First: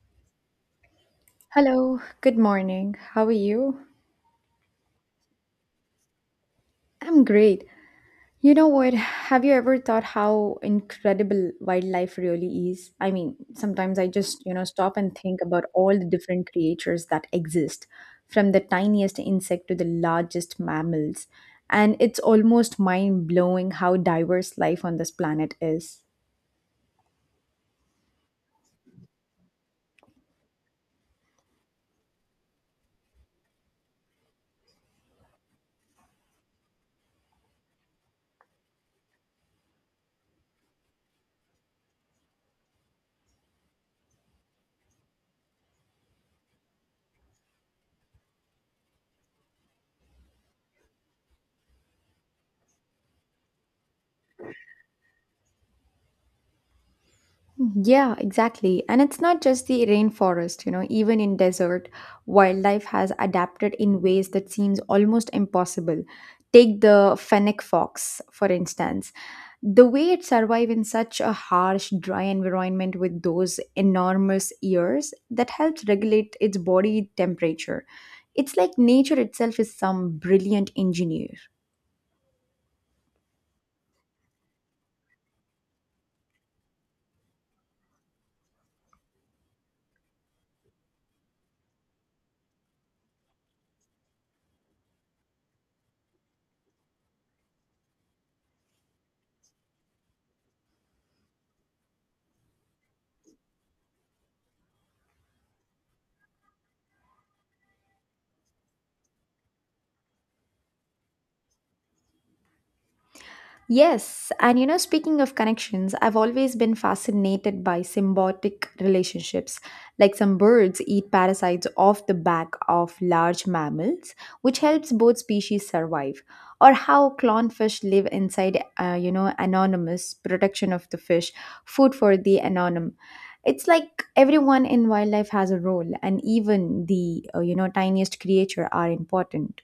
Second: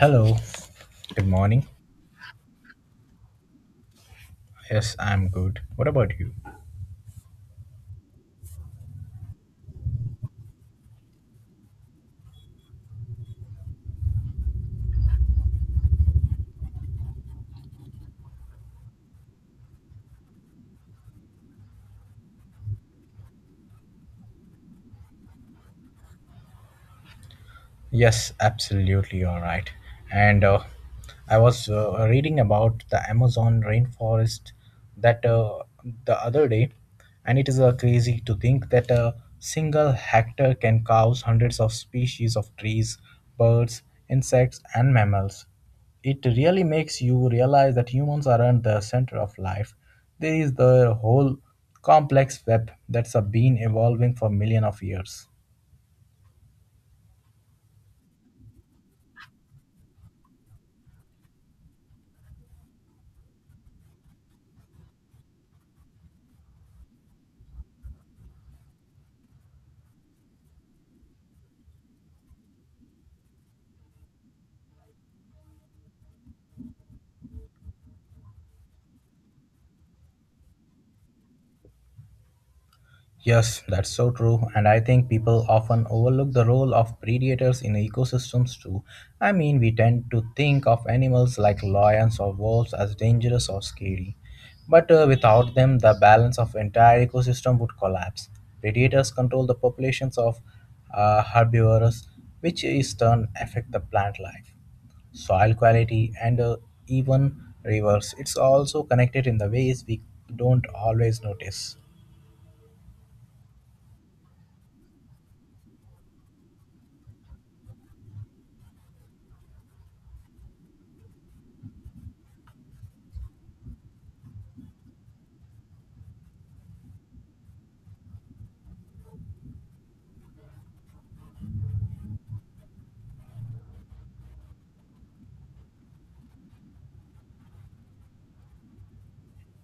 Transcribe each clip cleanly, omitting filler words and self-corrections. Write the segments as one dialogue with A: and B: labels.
A: Hello. Good morning.
B: Hello, good morning. How are you?
A: Yes, I'm good. What about you?
B: I'm great. You know what? Have you ever thought how incredible wildlife really is? I mean, sometimes I just, you know, stop and think about all the different creatures that exist, from the tiniest insect to the largest mammals. And it's almost mind blowing how diverse life on this planet is.
A: Yes, absolutely, you're right. And I was reading about the Amazon rainforest that the other day, and it is crazy to think that a single hectare can house hundreds of species of trees, birds, insects, and mammals. It really makes you realize that humans aren't the center of life. There is the whole complex web that's been evolving for millions of years.
B: Yeah, exactly. And it's not just the rainforest, you know, even in desert, wildlife has adapted in ways that seems almost impossible. Take the fennec fox, for instance. The way it survives in such a harsh, dry environment with those enormous ears that helps regulate its body temperature. It's like nature itself is some brilliant engineer.
A: Yes, that's so true. And I think people often overlook the role of predators in ecosystems too. I mean, we tend to think of animals like lions or wolves as dangerous or scary. But without them, the balance of entire ecosystem would collapse. Predators control the populations of herbivores, which is turn affect the plant life soil quality and even rivers. It's also connected in the ways we don't always notice.
B: Yes, and you know, speaking of connections, I've always been fascinated by symbiotic relationships. Like some birds eat parasites off the back of large mammals, which helps both species survive. Or how clownfish live inside, you know, anonymous protection of the fish, food for the anonym. It's like everyone in wildlife has a role, and even the, you know, tiniest creature are important.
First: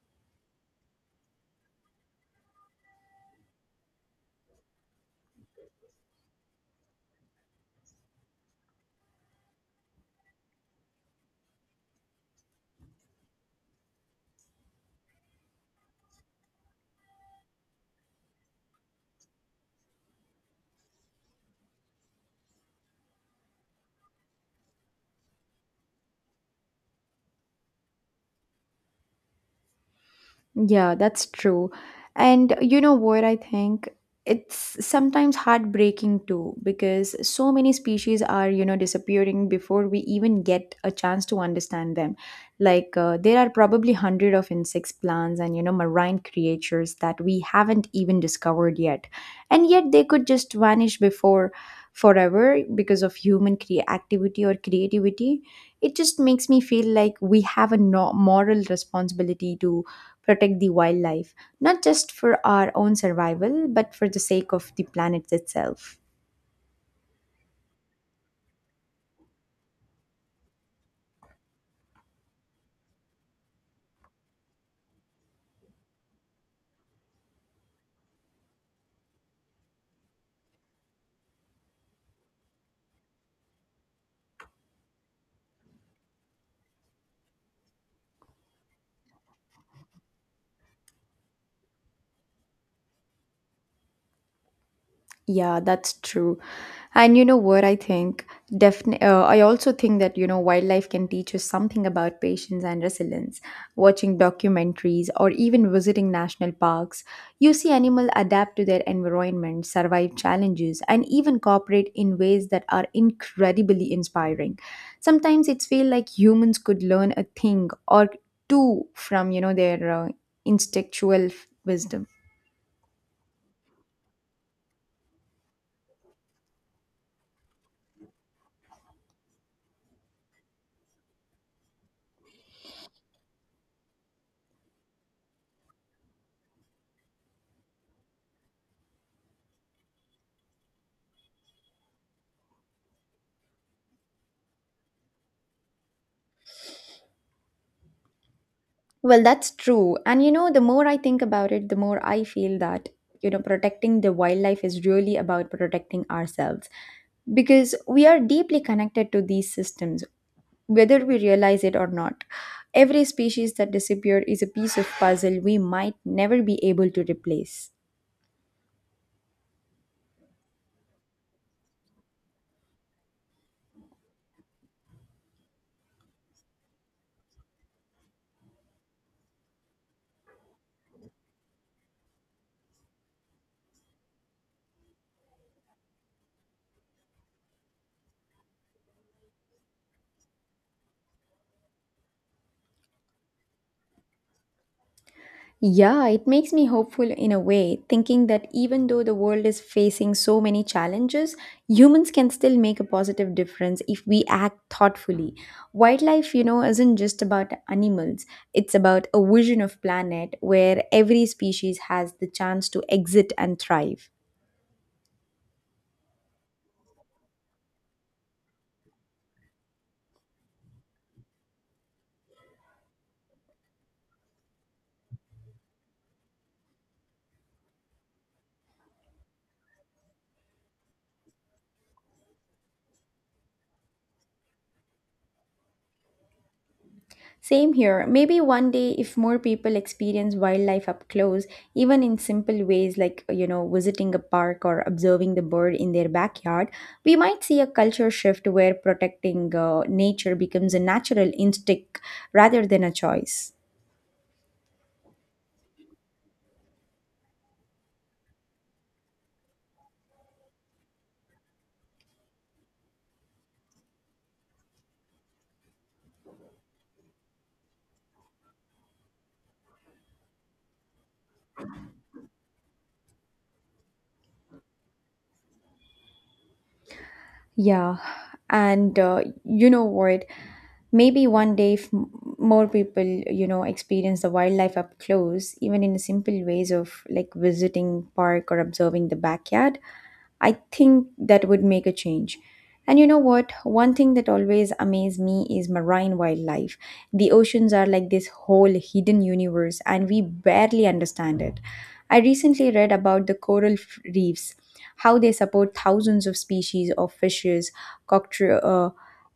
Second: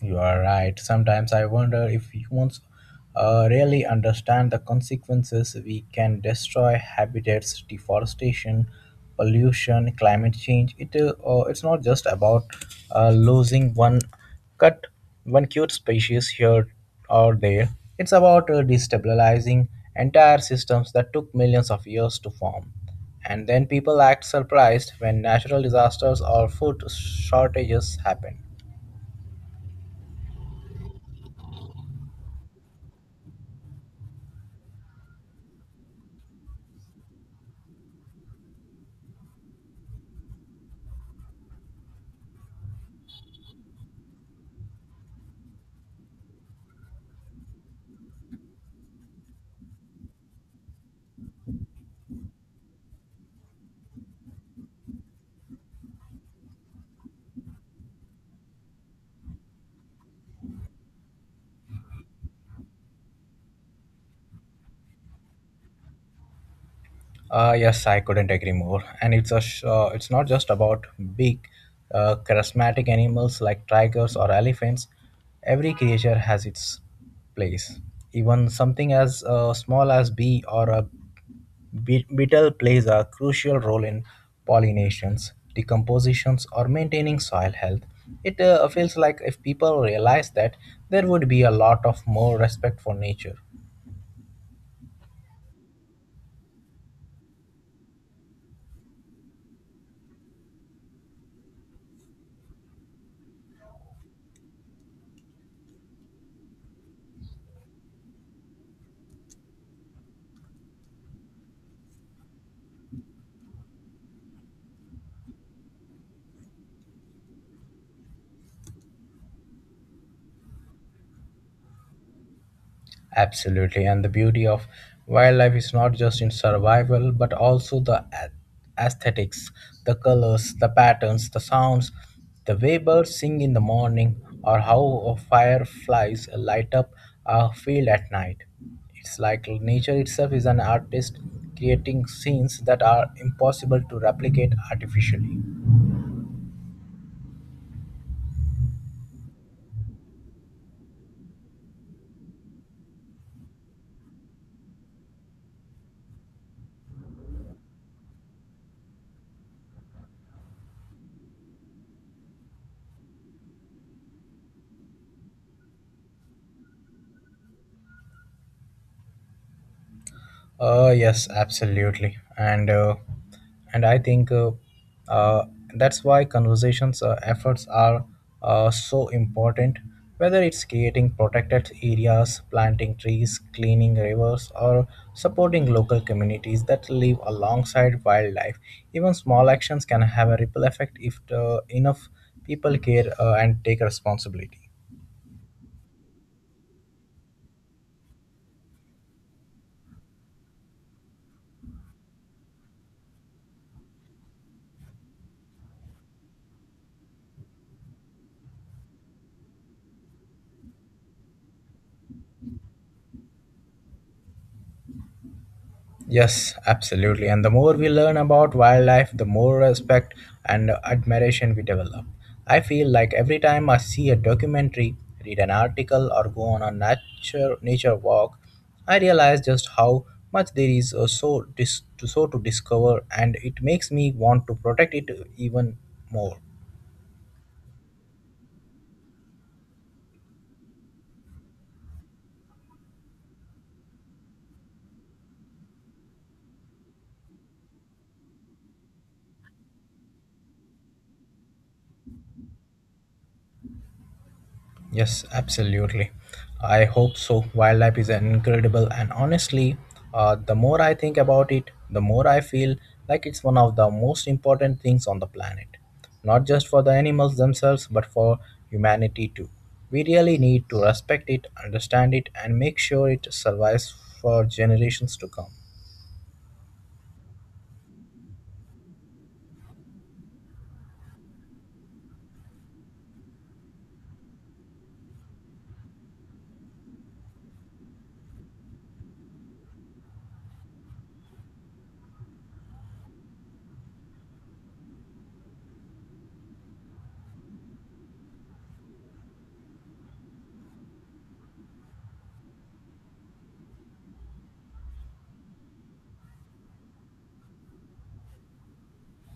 A: You are right. Sometimes I wonder if humans really understand the consequences we can destroy habitats, deforestation, pollution, climate change. It's not just about losing cut one cute species here or there. It's about destabilizing entire systems that took millions of years to form. And then people act surprised when natural disasters or food shortages happen.
B: Yeah, that's true. And you know what I think? It's sometimes heartbreaking too because so many species are, you know, disappearing before we even get a chance to understand them. Like there are probably hundred of insects, plants, and you know, marine creatures that we haven't even discovered yet. And yet they could just vanish before forever because of activity or creativity. It just makes me feel like we have a moral responsibility to protect the wildlife, not just for our own survival, but for the sake of the planet itself.
A: Yes, I couldn't agree more. And it's not just about big, charismatic animals like tigers or elephants. Every creature has its place. Even something as small as bee or a beetle plays a crucial role in pollinations, decompositions, or maintaining soil health. It feels like if people realize that, there would be a lot of more respect for nature.
B: Yeah, that's true. And you know what I think? Definitely, I also think that you know wildlife can teach us something about patience and resilience. Watching documentaries or even visiting national parks, you see animals adapt to their environment, survive challenges, and even cooperate in ways that are incredibly inspiring. Sometimes it's feel like humans could learn a thing or two from you know their wisdom.
A: Absolutely. And the beauty of wildlife is not just in survival, but also the aesthetics, the colors, the patterns, the sounds, the way birds sing in the morning, or how fireflies light up a field at night. It's like nature itself is an artist creating scenes that are impossible to replicate artificially.
B: Well, that's true. And you know, the more I think about it, the more I feel that, you know, protecting the wildlife is really about protecting ourselves because we are deeply connected to these systems, whether we realize it or not. Every species that disappeared is a piece of puzzle we might never be able to replace.
A: Yes, absolutely, and I think uh, that's why conversations efforts are so important. Whether it's creating protected areas, planting trees, cleaning rivers, or supporting local communities that live alongside wildlife, even small actions can have a ripple effect if enough people care and take responsibility.
B: Yeah, it makes me hopeful in a way, thinking that even though the world is facing so many challenges, humans can still make a positive difference if we act thoughtfully. Wildlife, you know, isn't just about animals, it's about a vision of planet where every species has the chance to exit and thrive.
A: Yes, absolutely. And the more we learn about wildlife, the more respect and admiration we develop. I feel like every time I see a documentary, read an article, or go on a nature walk, I realize just how much there is to discover, and it makes me want to protect it even more.
B: Same here. Maybe one day, if more people experience wildlife up close, even in simple ways like, you know, visiting a park or observing the bird in their backyard, we might see a culture shift where protecting nature becomes a natural instinct rather than a choice.
A: Yes, absolutely. I hope so. Wildlife is incredible, and honestly, the more I think about it, the more I feel like it's one of the most important things on the planet. Not just for the animals themselves, but for humanity too. We really need to respect it, understand it, and make sure it survives for generations to come.
B: Yeah. And you know what? Maybe one day, if m- more people, you know, experience the wildlife up close, even in simple ways of like visiting park or observing the backyard, I think that would make a change. And you know what? One thing that always amazed me is marine wildlife. The oceans are like this whole hidden universe, and we barely understand it. I recently read about the reefs, how they support thousands of species of fishes, cocktro- uh,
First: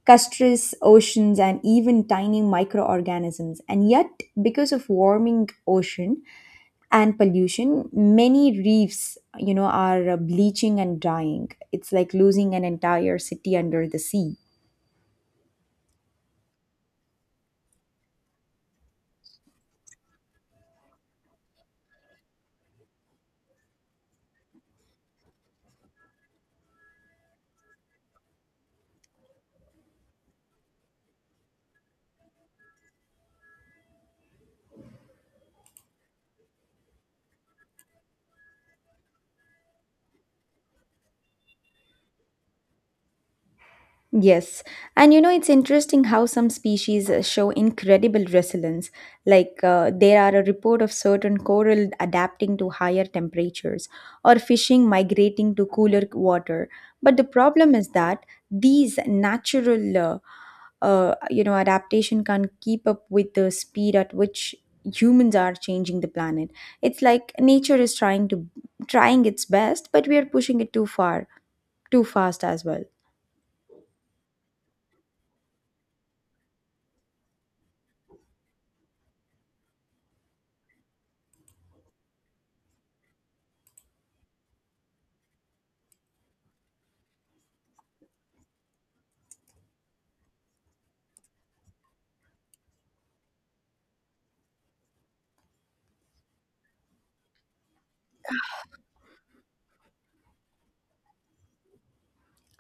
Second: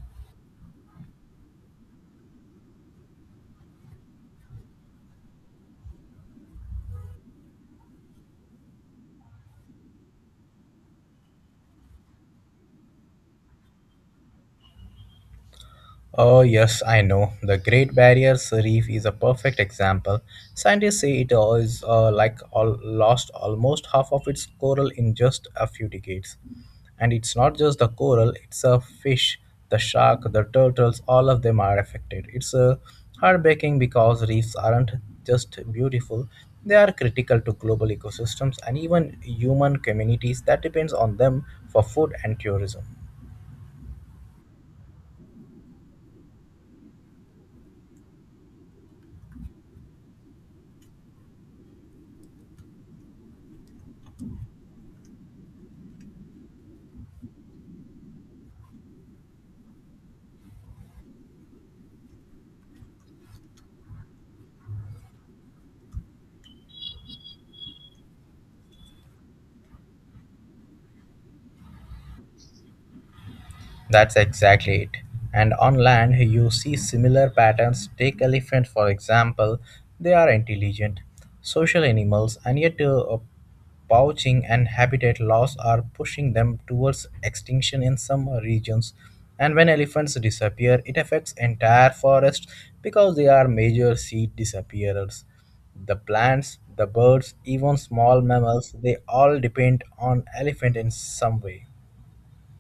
B: castries, oceans, and even tiny microorganisms. And yet, because of warming ocean, and pollution, many reefs, you know, are bleaching and dying. It's like losing an entire city under the sea.
A: Oh, yes, I know. The Great Barrier Reef is a perfect example. Scientists say it all is like all, lost almost half of its coral in just a few decades. And it's not just the coral, it's a fish, the shark, the turtles, all of them are affected. It's heartbreaking because reefs aren't just beautiful, they are critical to global ecosystems and even human communities that depends on them for food and tourism.
B: Yes, and you know, it's interesting how some species show incredible resilience. Like there are a report of certain coral adapting to higher temperatures, or fishing migrating to cooler water. But the problem is that these natural you know, adaptation can't keep up with the speed at which humans are changing the planet. It's like nature is trying its best, but we are pushing it too far, too fast as well.
A: That's exactly it. And on land, you see similar patterns. Take elephant for example. They are intelligent, social animals, and yet poaching and habitat loss are pushing them towards extinction in some regions. And when elephants disappear, it affects entire forests because they are major seed disappearers. The plants, the birds, even small mammals, they all depend on elephant in some way.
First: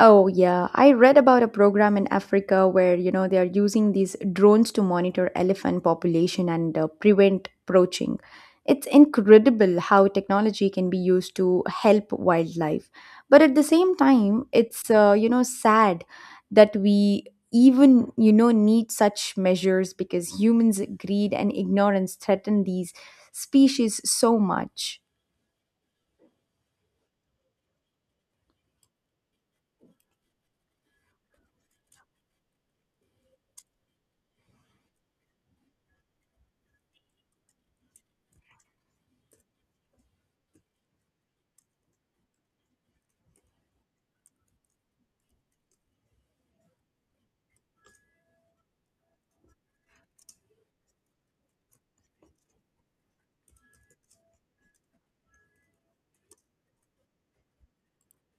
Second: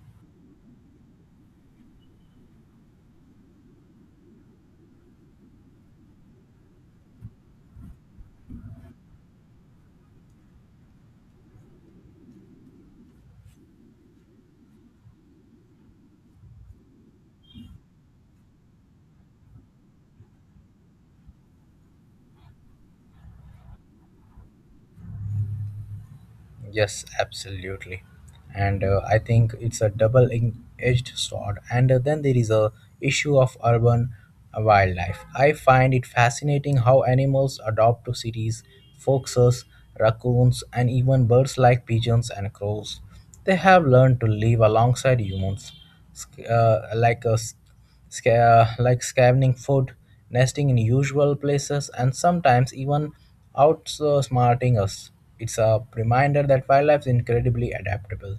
B: Oh, yeah. I read about a program in Africa where, you know, they are using these drones to monitor elephant population and prevent poaching. It's incredible how technology can be used to help wildlife. But at the same time, it's, you know, sad that we even, you know, need such measures because humans' greed and ignorance threaten these species so much.
A: Yes, absolutely. And I think it's a double edged sword. And then there is a issue of urban wildlife. I find it fascinating how animals adapt to cities, foxes, raccoons, and even birds like pigeons and crows. They have learned to live alongside humans, like us like scavenging food, nesting in usual places, and sometimes even outsmarting us. It's a reminder that wildlife is incredibly adaptable,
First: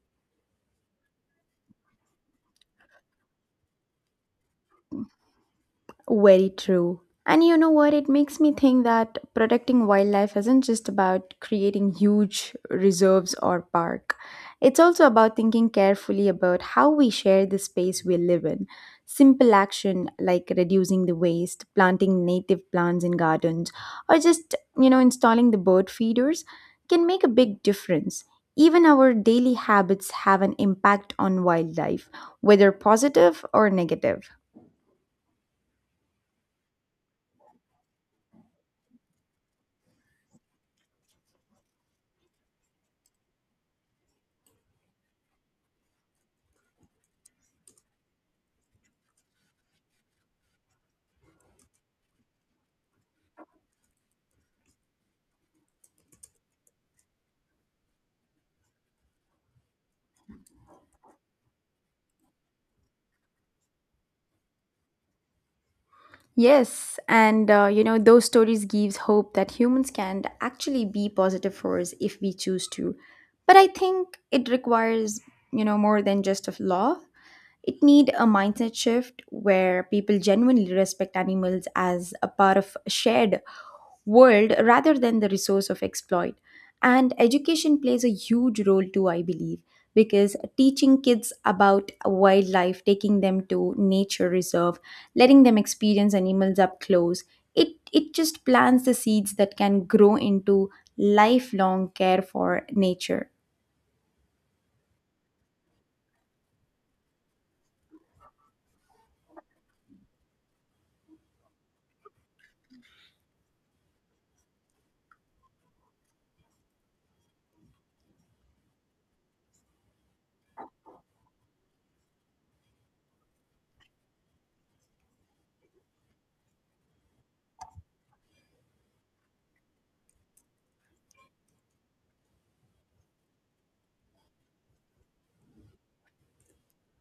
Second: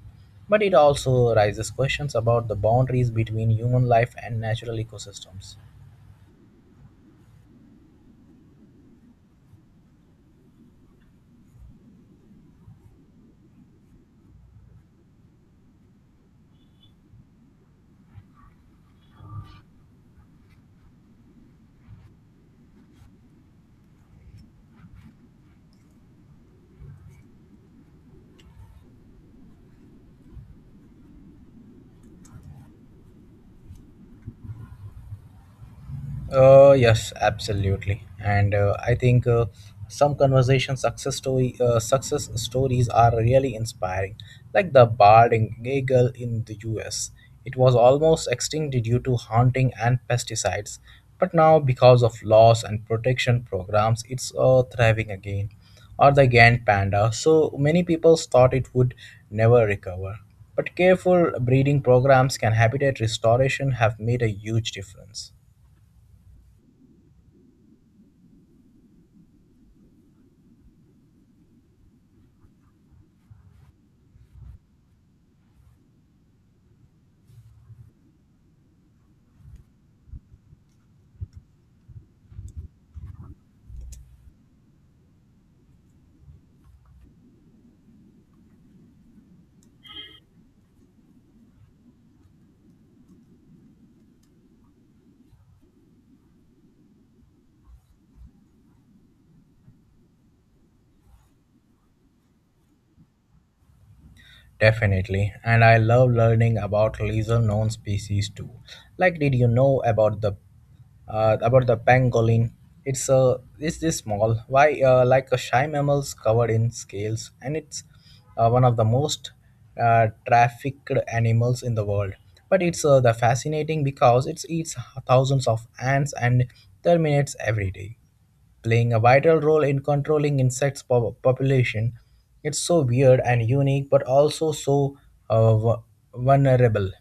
A: but it also raises questions about the boundaries between human life and natural ecosystems.
B: Very true. And you know what? It makes me think that protecting wildlife isn't just about creating huge reserves or park. It's also about thinking carefully about how we share the space we live in. Simple action like reducing the waste, planting native plants in gardens, or just, you know, installing the bird feeders can make a big difference. Even our daily habits have an impact on wildlife, whether positive or negative.
A: Yes, absolutely. And I think some success stories are really inspiring, like the bard in Gagel in the U.S. It was almost extinct due to hunting and pesticides, but now because of laws and protection programs, it's thriving again. Or the Gant panda. So many people thought it would never recover, but careful breeding programs and habitat restoration have made a huge difference.
B: Yes, and you know, those stories gives hope that humans can actually be positive force if we choose to. But I think it requires, you know, more than just a law. It need a mindset shift where people genuinely respect animals as a part of shared world rather than the resource of exploit. And education plays a huge role too, I believe, because teaching kids about wildlife, taking them to nature reserve, letting them experience animals up close, it just plants the seeds that can grow into lifelong care for nature.
A: Definitely, and I love learning about lesser known species too. Like, did you know about the pangolin? It's this small, why like a shy mammals covered in scales, and it's one of the most trafficked animals in the world. But it's the fascinating because it eats thousands of ants and termites every day playing a vital role in controlling insects population. It's so weird and unique, but also so uh, vu- vulnerable.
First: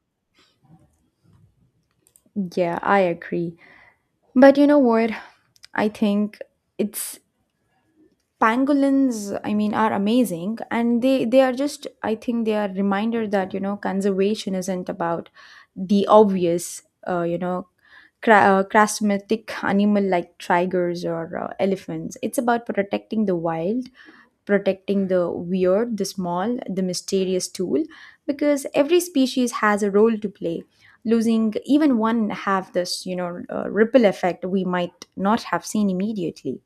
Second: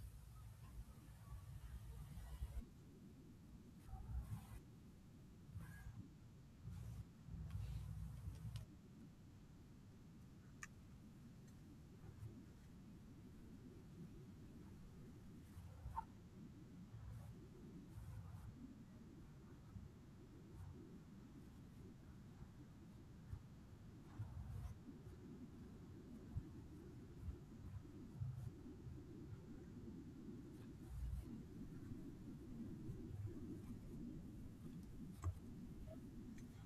B: Yeah, I agree. But you know what? I think it's pangolins, I mean, are amazing, and they are just, I think they are reminder that, you know, conservation isn't about the obvious, you know, charismatic animal like tigers or elephants. It's about protecting the weird, the small, the mysterious tool, because every species has a role to play. Losing even one have this, you know, ripple effect we might not have seen immediately.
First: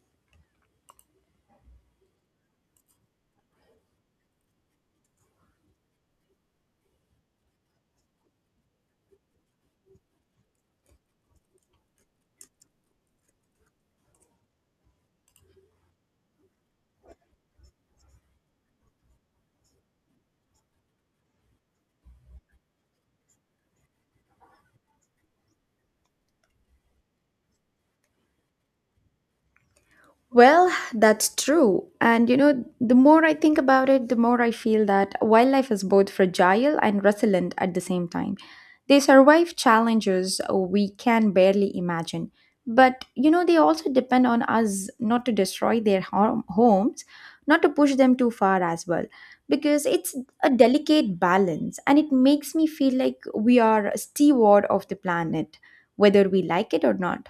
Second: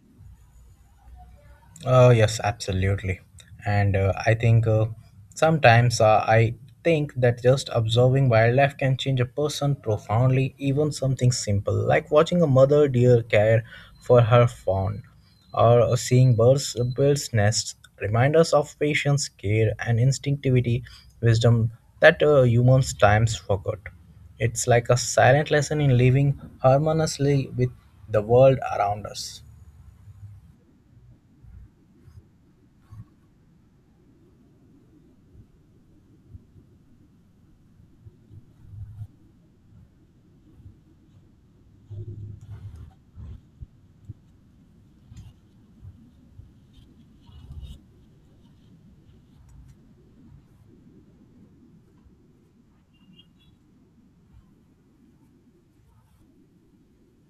A: Yes, absolutely. And I think sometimes I think that just observing wildlife can change a person profoundly, even something simple like watching a mother deer care for her fawn or seeing birds' nests remind us of patience, care, and instinctivity, wisdom that humans times forgot. It's like a silent lesson in living harmoniously with the world around us.
B: Well, that's true. And you know, the more I think about it, the more I feel that wildlife is both fragile and resilient at the same time. They survive challenges we can barely imagine. But you know, they also depend on us not to destroy their homes, not to push them too far as well, because it's a delicate balance, and it makes me feel like we are a steward of the planet, whether we like it or not.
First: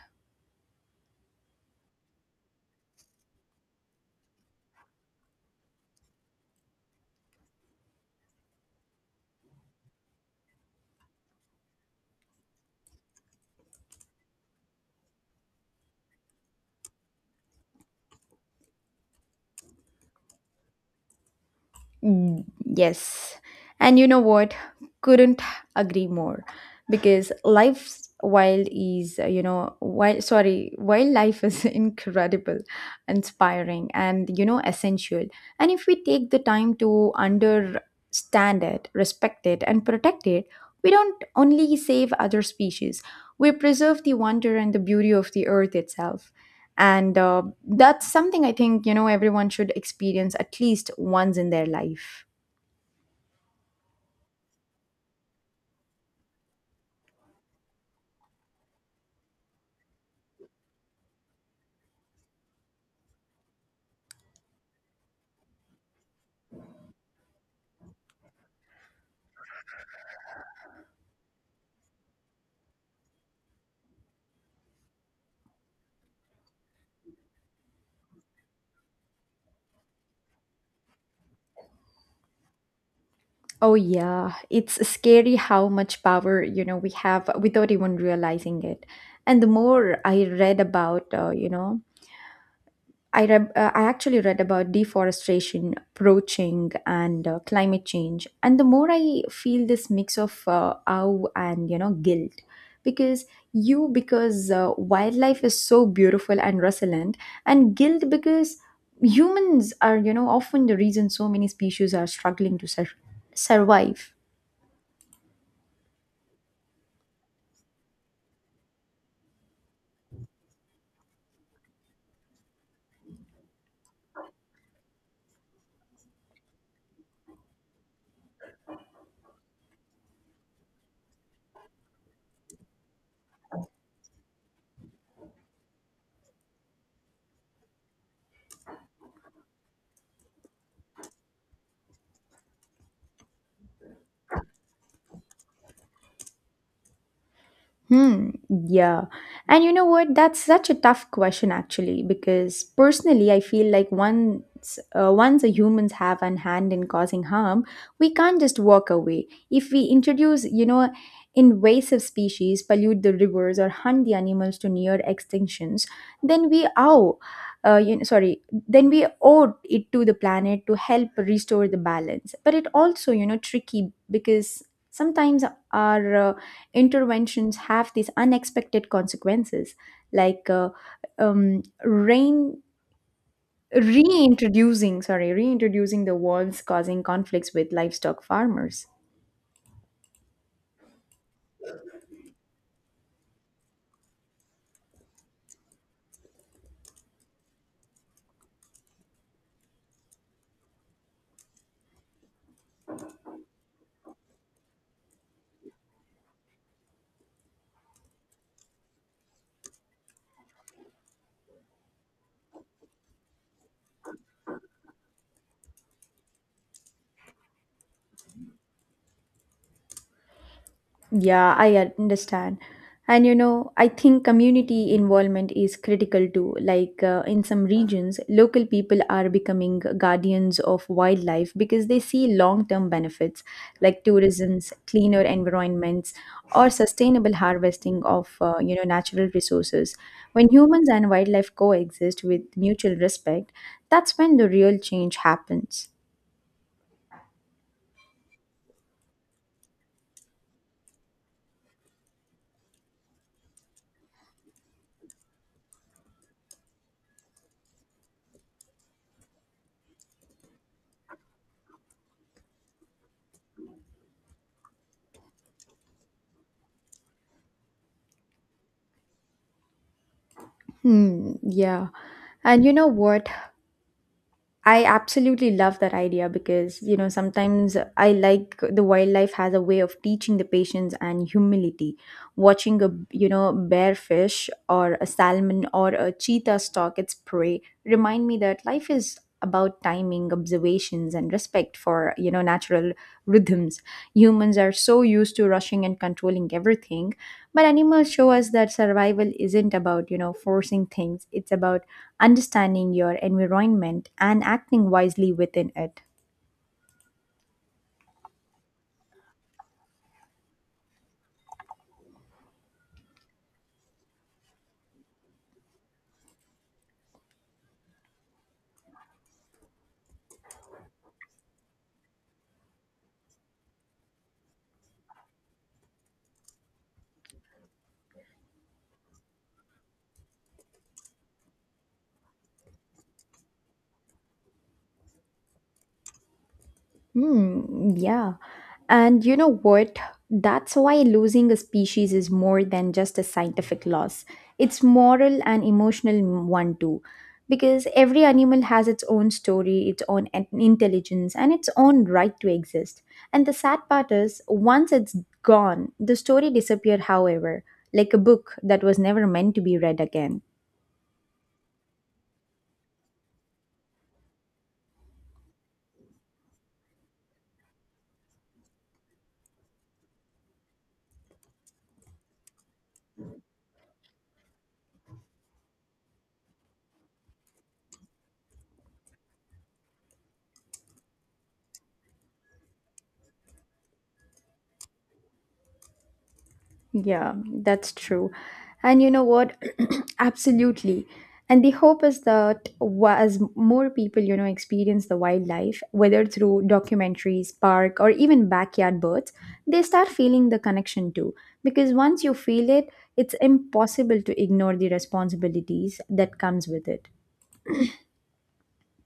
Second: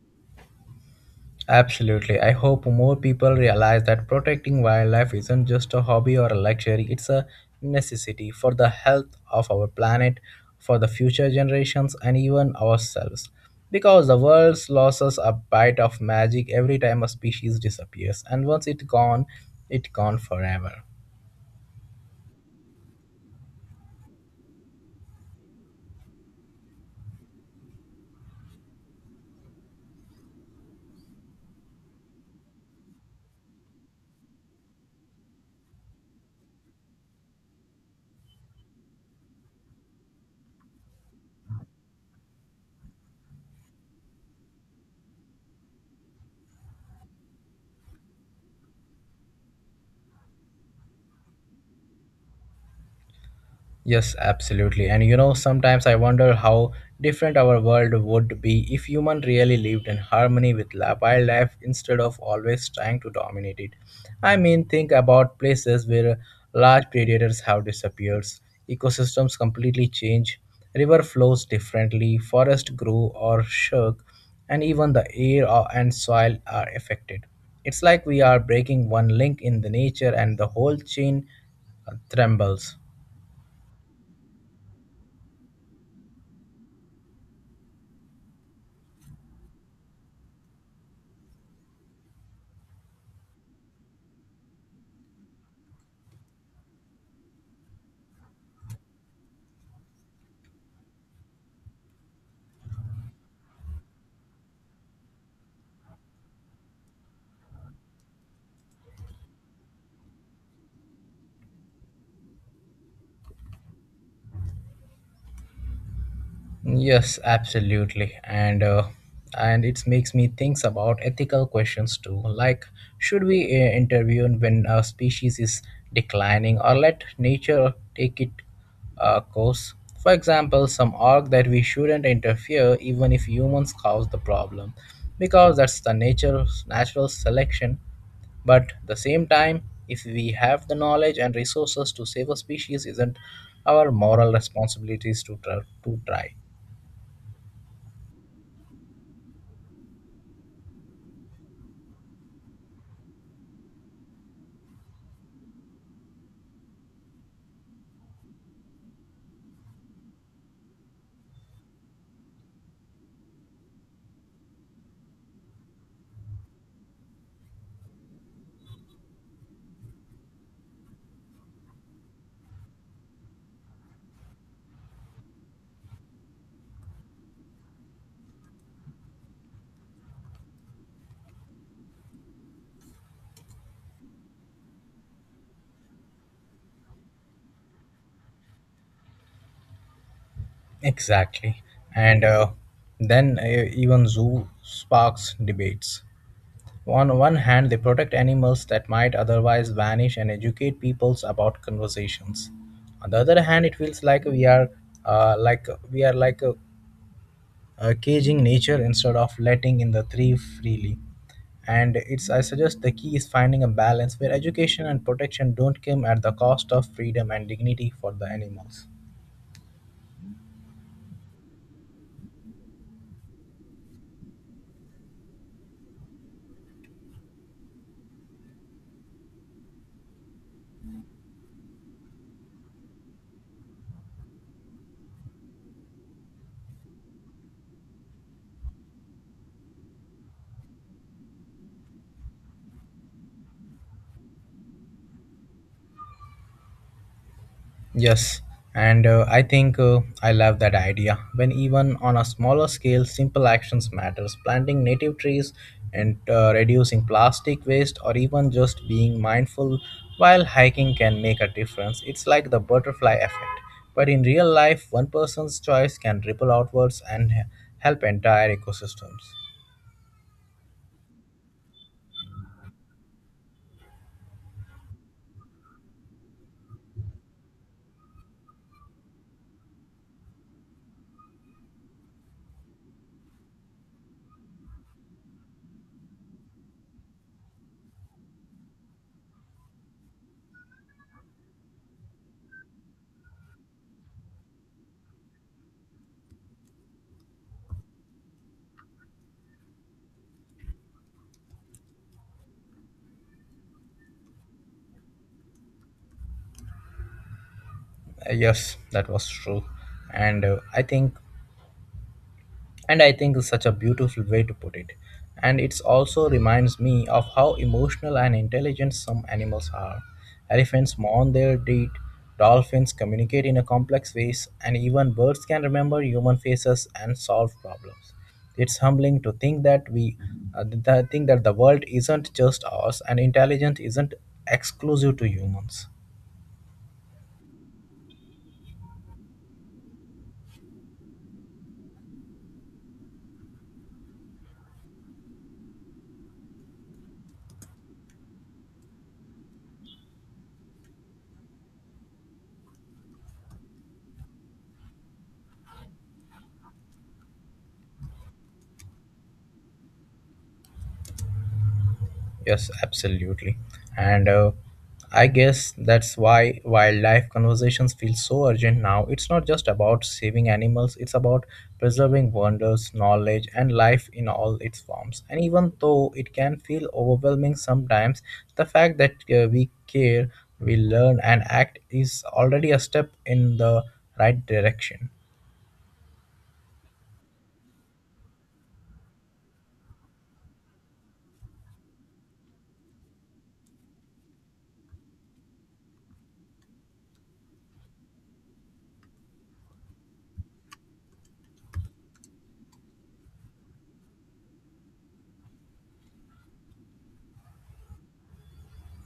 A: Absolutely. I hope more people realize that protecting wildlife isn't just a hobby or a luxury, it's a necessity for the health of our planet, for the future generations, and even ourselves. Because the world loses a bite of magic every time a species disappears, and once it's gone forever.
B: Mm, yes. And you know what? Couldn't agree more because life's wild is, you know, wild, sorry, wildlife is incredible, inspiring, and, you know, essential. And if we take the time to understand it, respect it, and protect it, we don't only save other species, we preserve the wonder and the beauty of the earth itself. And that's something, I think, you know, everyone should experience at least once in their life.
A: Yes, absolutely. And you know, sometimes I wonder how different our world would be if human really lived in harmony with wildlife instead of always trying to dominate it. I mean, think about places where large predators have disappeared, ecosystems completely change, river flows differently, forest grow or shrink, and even the air and soil are affected. It's like we are breaking one link in the nature and the whole chain trembles.
B: Oh yeah, it's scary how much power, you know, we have without even realizing it. And the more I read about you know, I actually read about deforestation, poaching, and climate change. And the more I feel this mix of awe and, you know, guilt, because you because wildlife is so beautiful and resilient, and guilt because humans are, you know, often the reason so many species are struggling to survive.
A: Yes, absolutely. And it makes me think about ethical questions too, like should we intervene when a species is declining or let nature take it course? For example, some argue that we shouldn't interfere even if humans cause the problem, because that's the nature natural selection. But the same time, if we have the knowledge and resources to save a species, isn't our moral responsibilities to try?
B: Hmm, yeah. And you know what? That's such a tough question, actually, because personally I feel like once the humans have an hand in causing harm, we can't just walk away. If we introduce, you know, invasive species, pollute the rivers, or hunt the animals to near extinctions, then we owe you know, sorry, then we owe it to the planet to help restore the balance. But it also, you know, tricky because sometimes our interventions have these unexpected consequences like rain reintroducing sorry, reintroducing the walls, causing conflicts with livestock farmers.
A: Exactly. And then even zoo sparks debates. On one hand, they protect animals that might otherwise vanish and educate peoples about conversations. On the other hand, it feels like we are uh, like we are like uh, caging nature instead of letting in the tree freely. And it's I suggest the key is finding a balance where education and protection don't come at the cost of freedom and dignity for the animals.
B: Yeah, I understand. And you know, I think community involvement is critical too. Like in some regions, local people are becoming guardians of wildlife because they see long term benefits like tourism, cleaner environments, or sustainable harvesting of, you know, natural resources. When humans and wildlife coexist with mutual respect, that's when the real change happens.
A: Yes, and I think I love that idea. When even on a smaller scale, simple actions matters. Planting native trees and reducing plastic waste, or even just being mindful while hiking, can make a difference. It's like the butterfly effect, but in real life, one person's choice can ripple outwards and help entire ecosystems.
B: Hmm, yeah. And you know what? I absolutely love that idea because, you know, sometimes I like the wildlife has a way of teaching the patience and humility. Watching a, you know, bear fish, or a salmon, or a cheetah stalk its prey remind me that life is about timing, observations, and respect for, you know, natural rhythms. Humans are so used to rushing and controlling everything, but animals show us that survival isn't about, you know, forcing things. It's about understanding your environment and acting wisely within it.
A: Yes, that was true, and uh, I think and I think it's such a beautiful way to put it. And it also reminds me of how emotional and intelligent some animals are. Elephants mourn their dead, dolphins communicate in a complex ways, and even birds can remember human faces and solve problems. It's humbling to think that we think that the world isn't just ours and intelligence isn't exclusive to humans.
B: Hmm, yeah. And you know what? That's why losing a species is more than just a scientific loss. It's moral and emotional one too. Because every animal has its own story, its own intelligence, and its own right to exist. And the sad part is, once it's gone, the story disappeared, however, like a book that was never meant to be read again.
A: Yes, absolutely. And I guess that's why wildlife conversations feel so urgent now. It's not just about saving animals, it's about preserving wonders, knowledge, and life in all its forms. And even though it can feel overwhelming sometimes, the fact that we care, we learn, and act is already a step in the right direction.
B: Yeah, that's true. And you know what? Absolutely. And the hope is that as more people, experience the wildlife, whether through documentaries, park, or even backyard birds, they start feeling the connection too. Because once you feel it, it's impossible to ignore the responsibilities that comes with it.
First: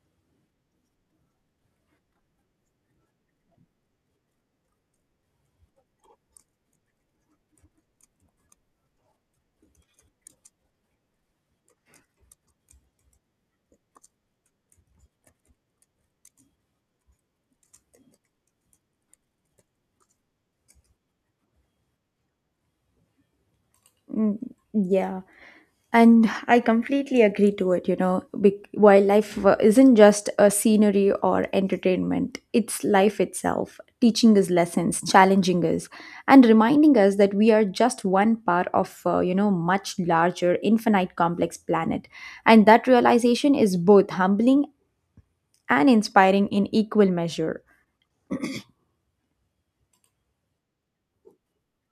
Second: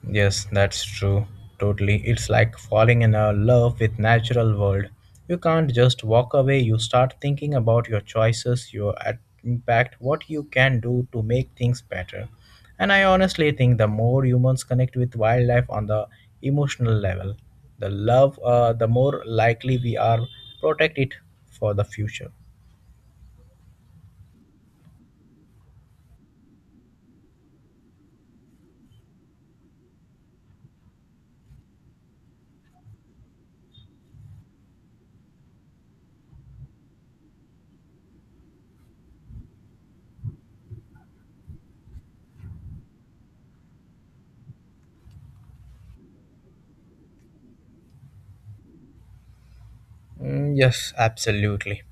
A: Yes, that's true. Totally. It's like falling in a love with natural world. You can't just walk away. You start thinking about your choices, your impact, what you can do to make things better. And I honestly think the more humans connect with wildlife on the emotional level, the more likely we are protect it for the future.
B: Mm, yeah. And I completely agree to it, wildlife isn't just a scenery or entertainment, it's life itself, teaching us lessons, challenging us, and reminding us that we are just one part of, much larger, infinite, complex planet. And that realization is both humbling and inspiring in equal measure.
A: Mm, yes, absolutely.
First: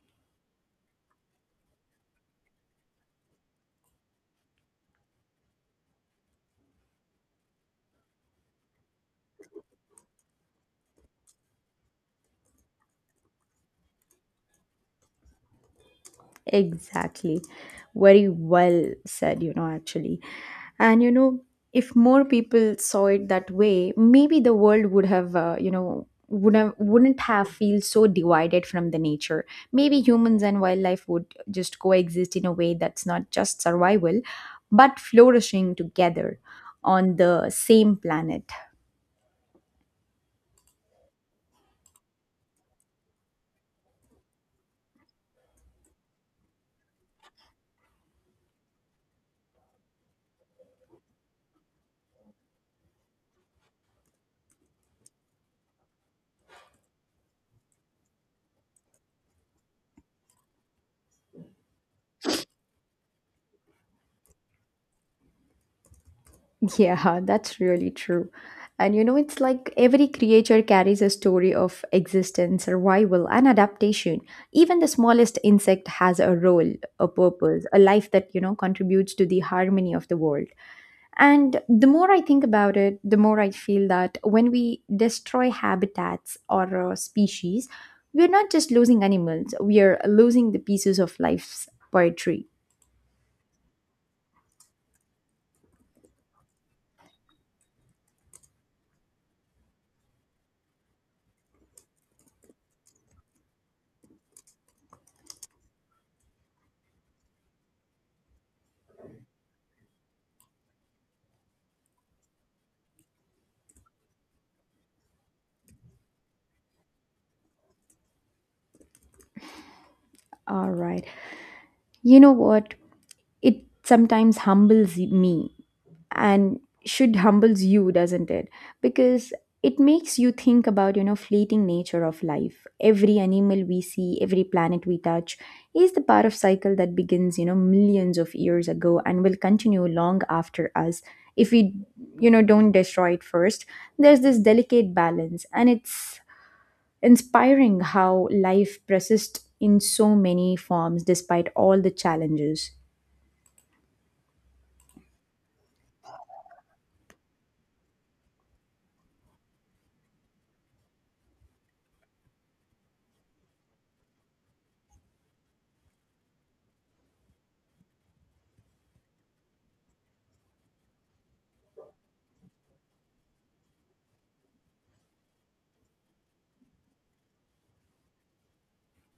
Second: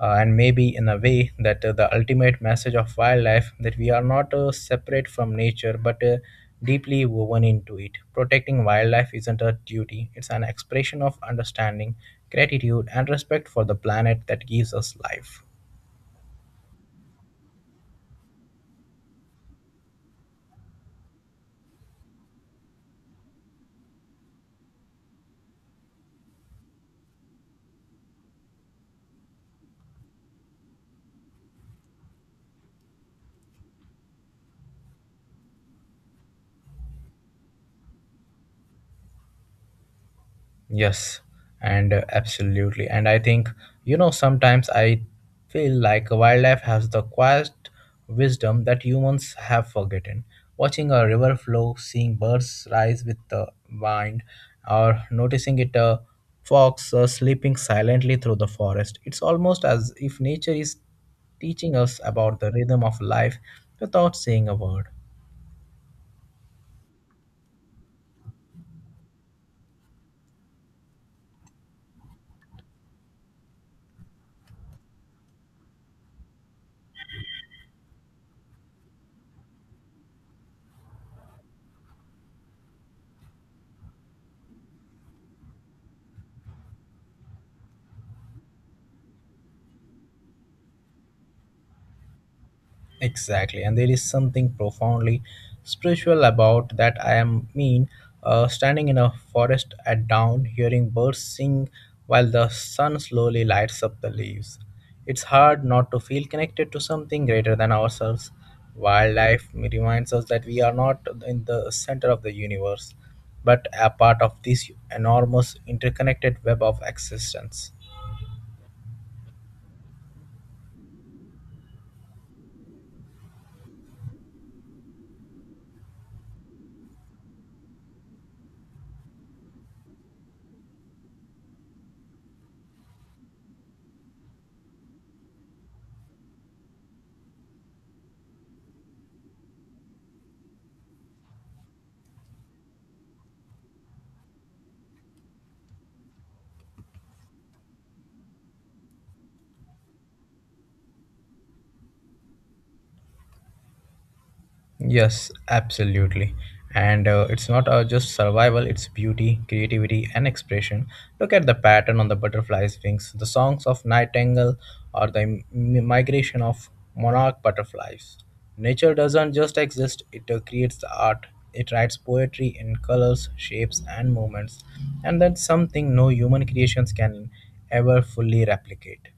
A: And maybe in a way that the ultimate message of wildlife that we are not separate from nature but deeply woven into it. Protecting wildlife isn't a duty, it's an expression of understanding, gratitude, and respect for the planet that gives us life.
B: Exactly. Very well said, actually. And if more people saw it that way, maybe the world would have, wouldn't have feel so divided from the nature. Maybe humans and wildlife would just coexist in a way that's not just survival, but flourishing together on the same planet.
A: Yes, and absolutely. And I think, you know, sometimes I feel like wildlife has the quiet wisdom that humans have forgotten. Watching a river flow, seeing birds rise with the wind, or noticing it a fox sleeping silently through the forest. It's almost as if nature is teaching us about the rhythm of life without saying a word.
B: Yeah, that's really true. And you know, it's like every creature carries a story of existence, survival, and adaptation. Even the smallest insect has a role, a purpose, a life that, contributes to the harmony of the world. And the more I think about it, the more I feel that when we destroy habitats or species, we're not just losing animals, we are losing the pieces of life's poetry.
A: Exactly, and there is something profoundly spiritual about that. I am mean, standing in a forest at dawn, hearing birds sing while the sun slowly lights up the leaves. It's hard not to feel connected to something greater than ourselves. Wildlife reminds us that we are not in the center of the universe, but a part of this enormous interconnected web of existence.
B: All right. You know what? It sometimes humbles me and should humbles you, doesn't it? Because it makes you think about, fleeting nature of life. Every animal we see, every planet we touch is the part of cycle that begins, millions of years ago and will continue long after us, if we, don't destroy it first. There's this delicate balance, and it's inspiring how life persists in so many forms despite all the challenges.
A: Yes, absolutely. And it's not just survival, it's beauty, creativity, and expression. Look at the pattern on the butterfly's wings, the songs of nightingale, or the migration of monarch butterflies. Nature doesn't just exist, it creates the art. It writes poetry in colors, shapes, and movements. And that's something no human creations can ever fully replicate.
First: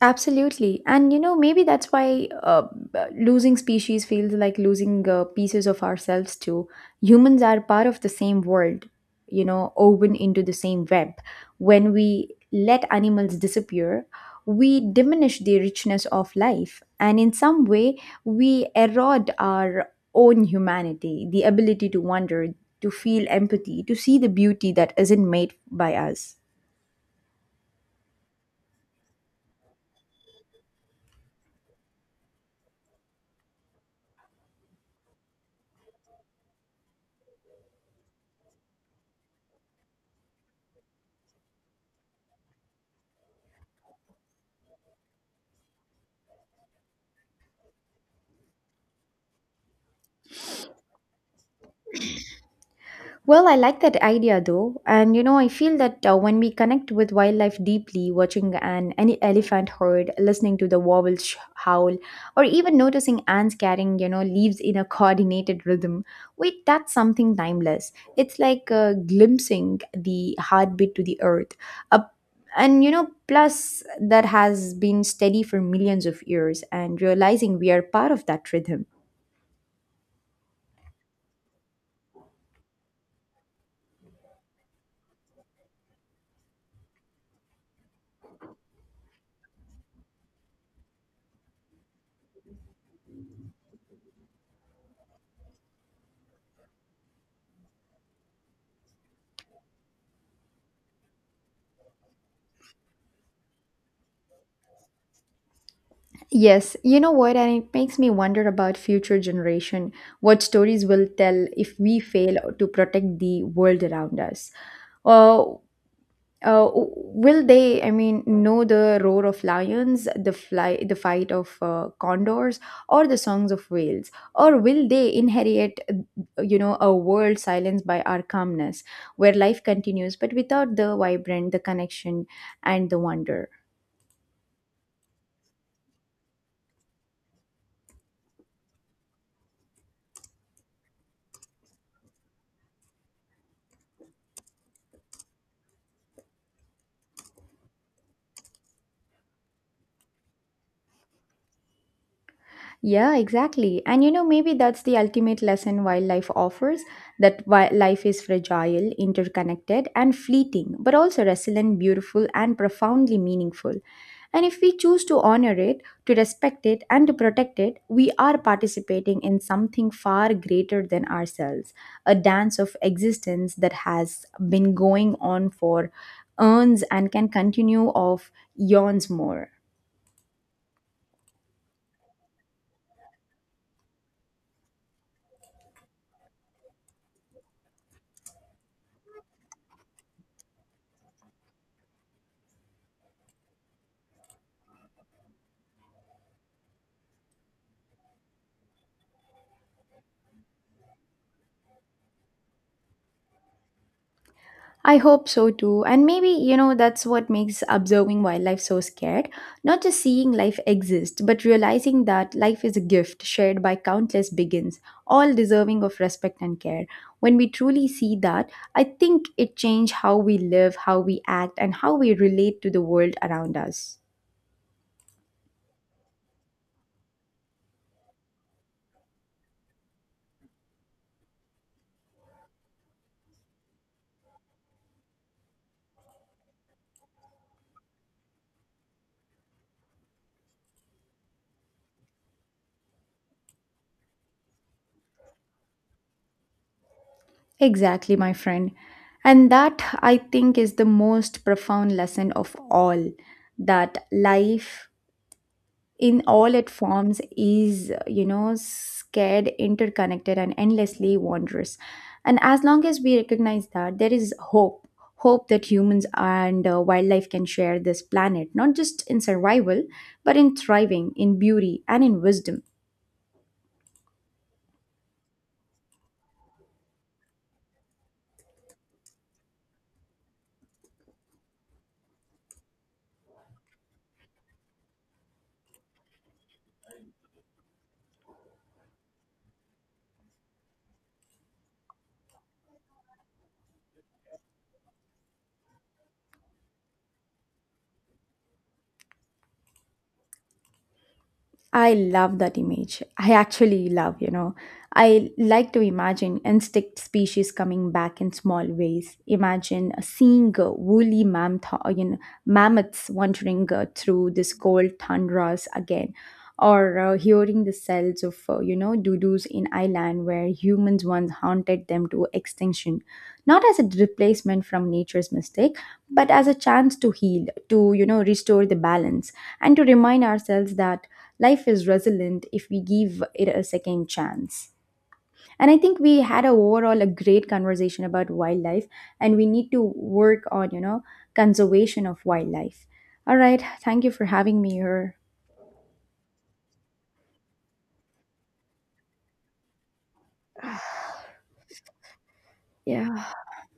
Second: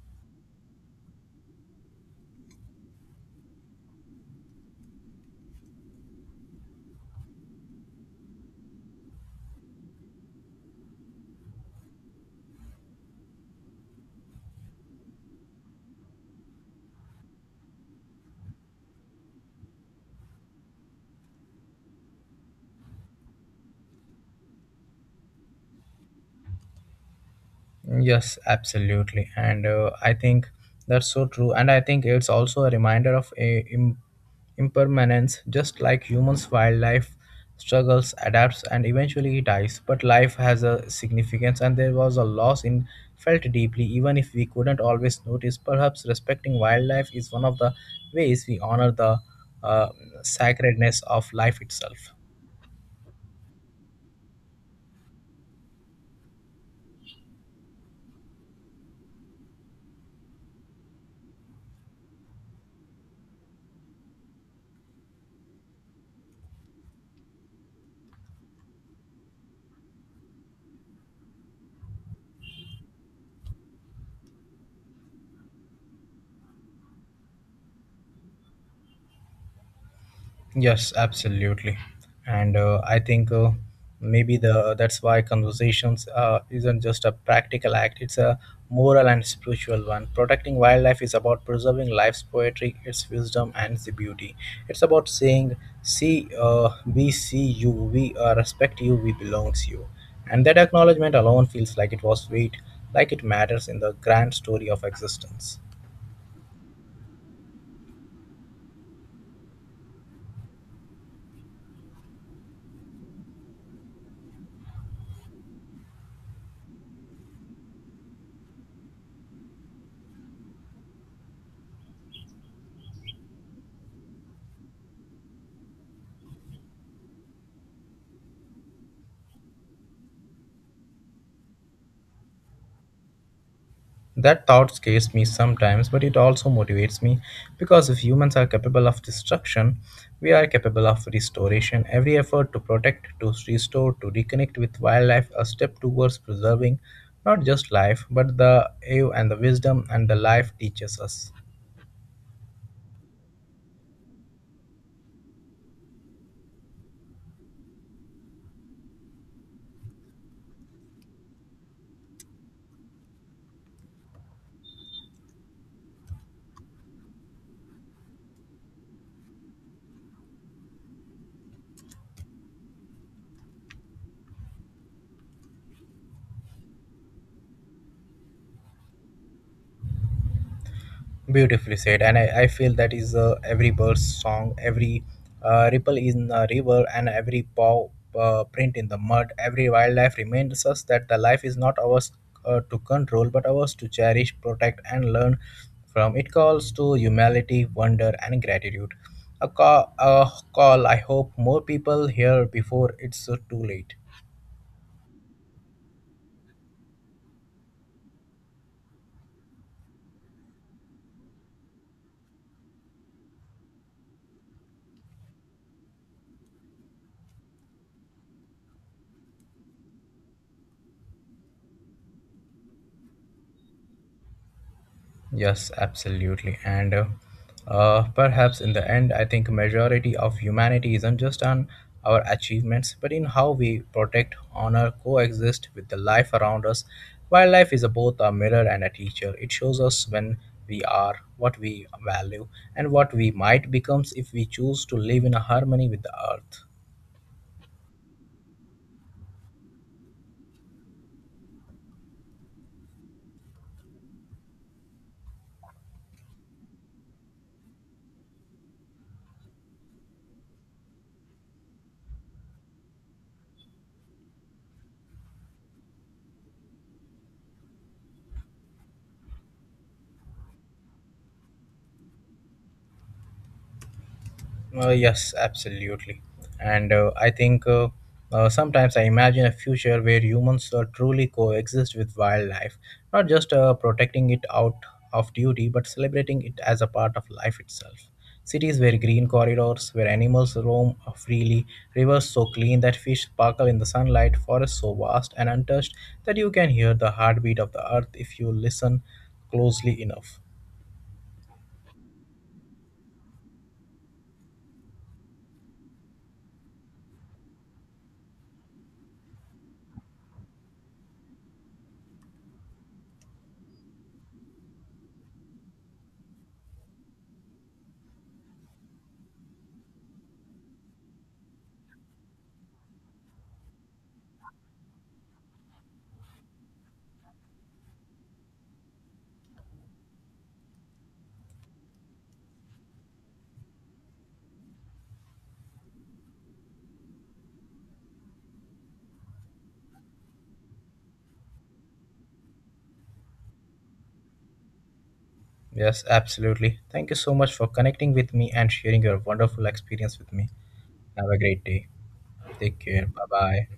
B: Absolutely. And you know, maybe that's why losing species feels like losing pieces of ourselves too. Humans are part of the same world, woven into the same web. When we let animals disappear, we diminish the richness of life. And in some way, we erode our own humanity, the ability to wonder, to feel empathy, to see the beauty that isn't made by us.
A: Yes, absolutely. And I think that's so true. And I think it's also a reminder of a impermanence, just like humans, wildlife struggles, adapts, and eventually it dies. But life has a significance, and there was a loss in felt deeply, even if we couldn't always notice. Perhaps respecting wildlife is one of the ways we honor the uh, sacredness of life itself.
B: Well, I like that idea though. And you know, I feel that when we connect with wildlife deeply, watching an any elephant herd, listening to the howl, or even noticing ants carrying, leaves in a coordinated rhythm, wait, that's something timeless. It's like glimpsing the heartbeat to the earth. A and you know, plus that has been steady for millions of years, and realizing we are part of that rhythm.
A: Yes, absolutely, and I think maybe the that's why conversations isn't just a practical act; it's a moral and spiritual one. Protecting wildlife is about preserving life's poetry, its wisdom, and the beauty. It's about saying, "See, we see you, we respect you, we belongs you," and that acknowledgement alone feels like it was weight, like it matters in the grand story of existence.
B: Yes, you know what, and it makes me wonder about future generation, what stories will tell if we fail to protect the world around us. Uh, will they, I mean, know the roar of lions, the fight of condors, or the songs of whales? Or will they inherit, a world silenced by our calmness, where life continues but without the vibrant, the connection, and the wonder?
A: That thought scares me sometimes, but it also motivates me because if humans are capable of destruction, we are capable of restoration. Every effort to protect, to restore, to reconnect with wildlife, a step towards preserving not just life, but the awe and the wisdom and the life teaches us.
B: Yeah, exactly. And you know, maybe that's the ultimate lesson wildlife offers, that life is fragile, interconnected, and fleeting, but also resilient, beautiful, and profoundly meaningful. And if we choose to honor it, to respect it, and to protect it, we are participating in something far greater than ourselves, a dance of existence that has been going on for eons and can continue of eons more.
A: Beautifully said, and I feel that is every bird's song, every ripple in the river, and every paw print in the mud. Every wildlife reminds us that the life is not ours to control, but ours to cherish, protect, and learn from. It calls to humility, wonder, and gratitude. A call I hope more people hear before it's too late.
B: I hope so too. And maybe, that's what makes observing wildlife so scared. Not just seeing life exist, but realizing that life is a gift shared by countless beings, all deserving of respect and care. When we truly see that, I think it changes how we live, how we act, and how we relate to the world around us.
A: Yes, absolutely. And perhaps in the end, I think majority of humanity isn't just on our achievements, but in how we protect, honor, coexist with the life around us. Wildlife is a, both a mirror and a teacher. It shows us when we are, what we value, and what we might become if we choose to live in a harmony with the earth.
B: Exactly, my friend. And that, I think, is the most profound lesson of all, that life in all its forms is, scared, interconnected, and endlessly wondrous. And as long as we recognize that, there is hope. Hope that humans and wildlife can share this planet, not just in survival, but in thriving, in beauty, and in wisdom.
A: Yes, absolutely. And I think sometimes I imagine a future where humans truly coexist with wildlife, not just protecting it out of duty, but celebrating it as a part of life itself. Cities where green corridors, where animals roam freely, rivers so clean that fish sparkle in the sunlight, forests so vast and untouched that you can hear the heartbeat of the earth if you listen closely enough.
B: I love that image. I actually love, I like to imagine insect species coming back in small ways. Imagine seeing woolly mammoth, you know, mammoths wandering through this cold tundras again, or hearing the cells of, doodles in Ireland where humans once hunted them to extinction. Not as a replacement from nature's mistake, but as a chance to heal, to, restore the balance and to remind ourselves that life is resilient if we give it a second chance. And I think we had a overall a great conversation about wildlife, and we need to work on, conservation of wildlife. All right, thank you for having me here.
A: Yes, absolutely. Thank you so much for connecting with me and sharing your wonderful experience with me. Have a great day. Take care.
B: Yeah.
A: Bye bye.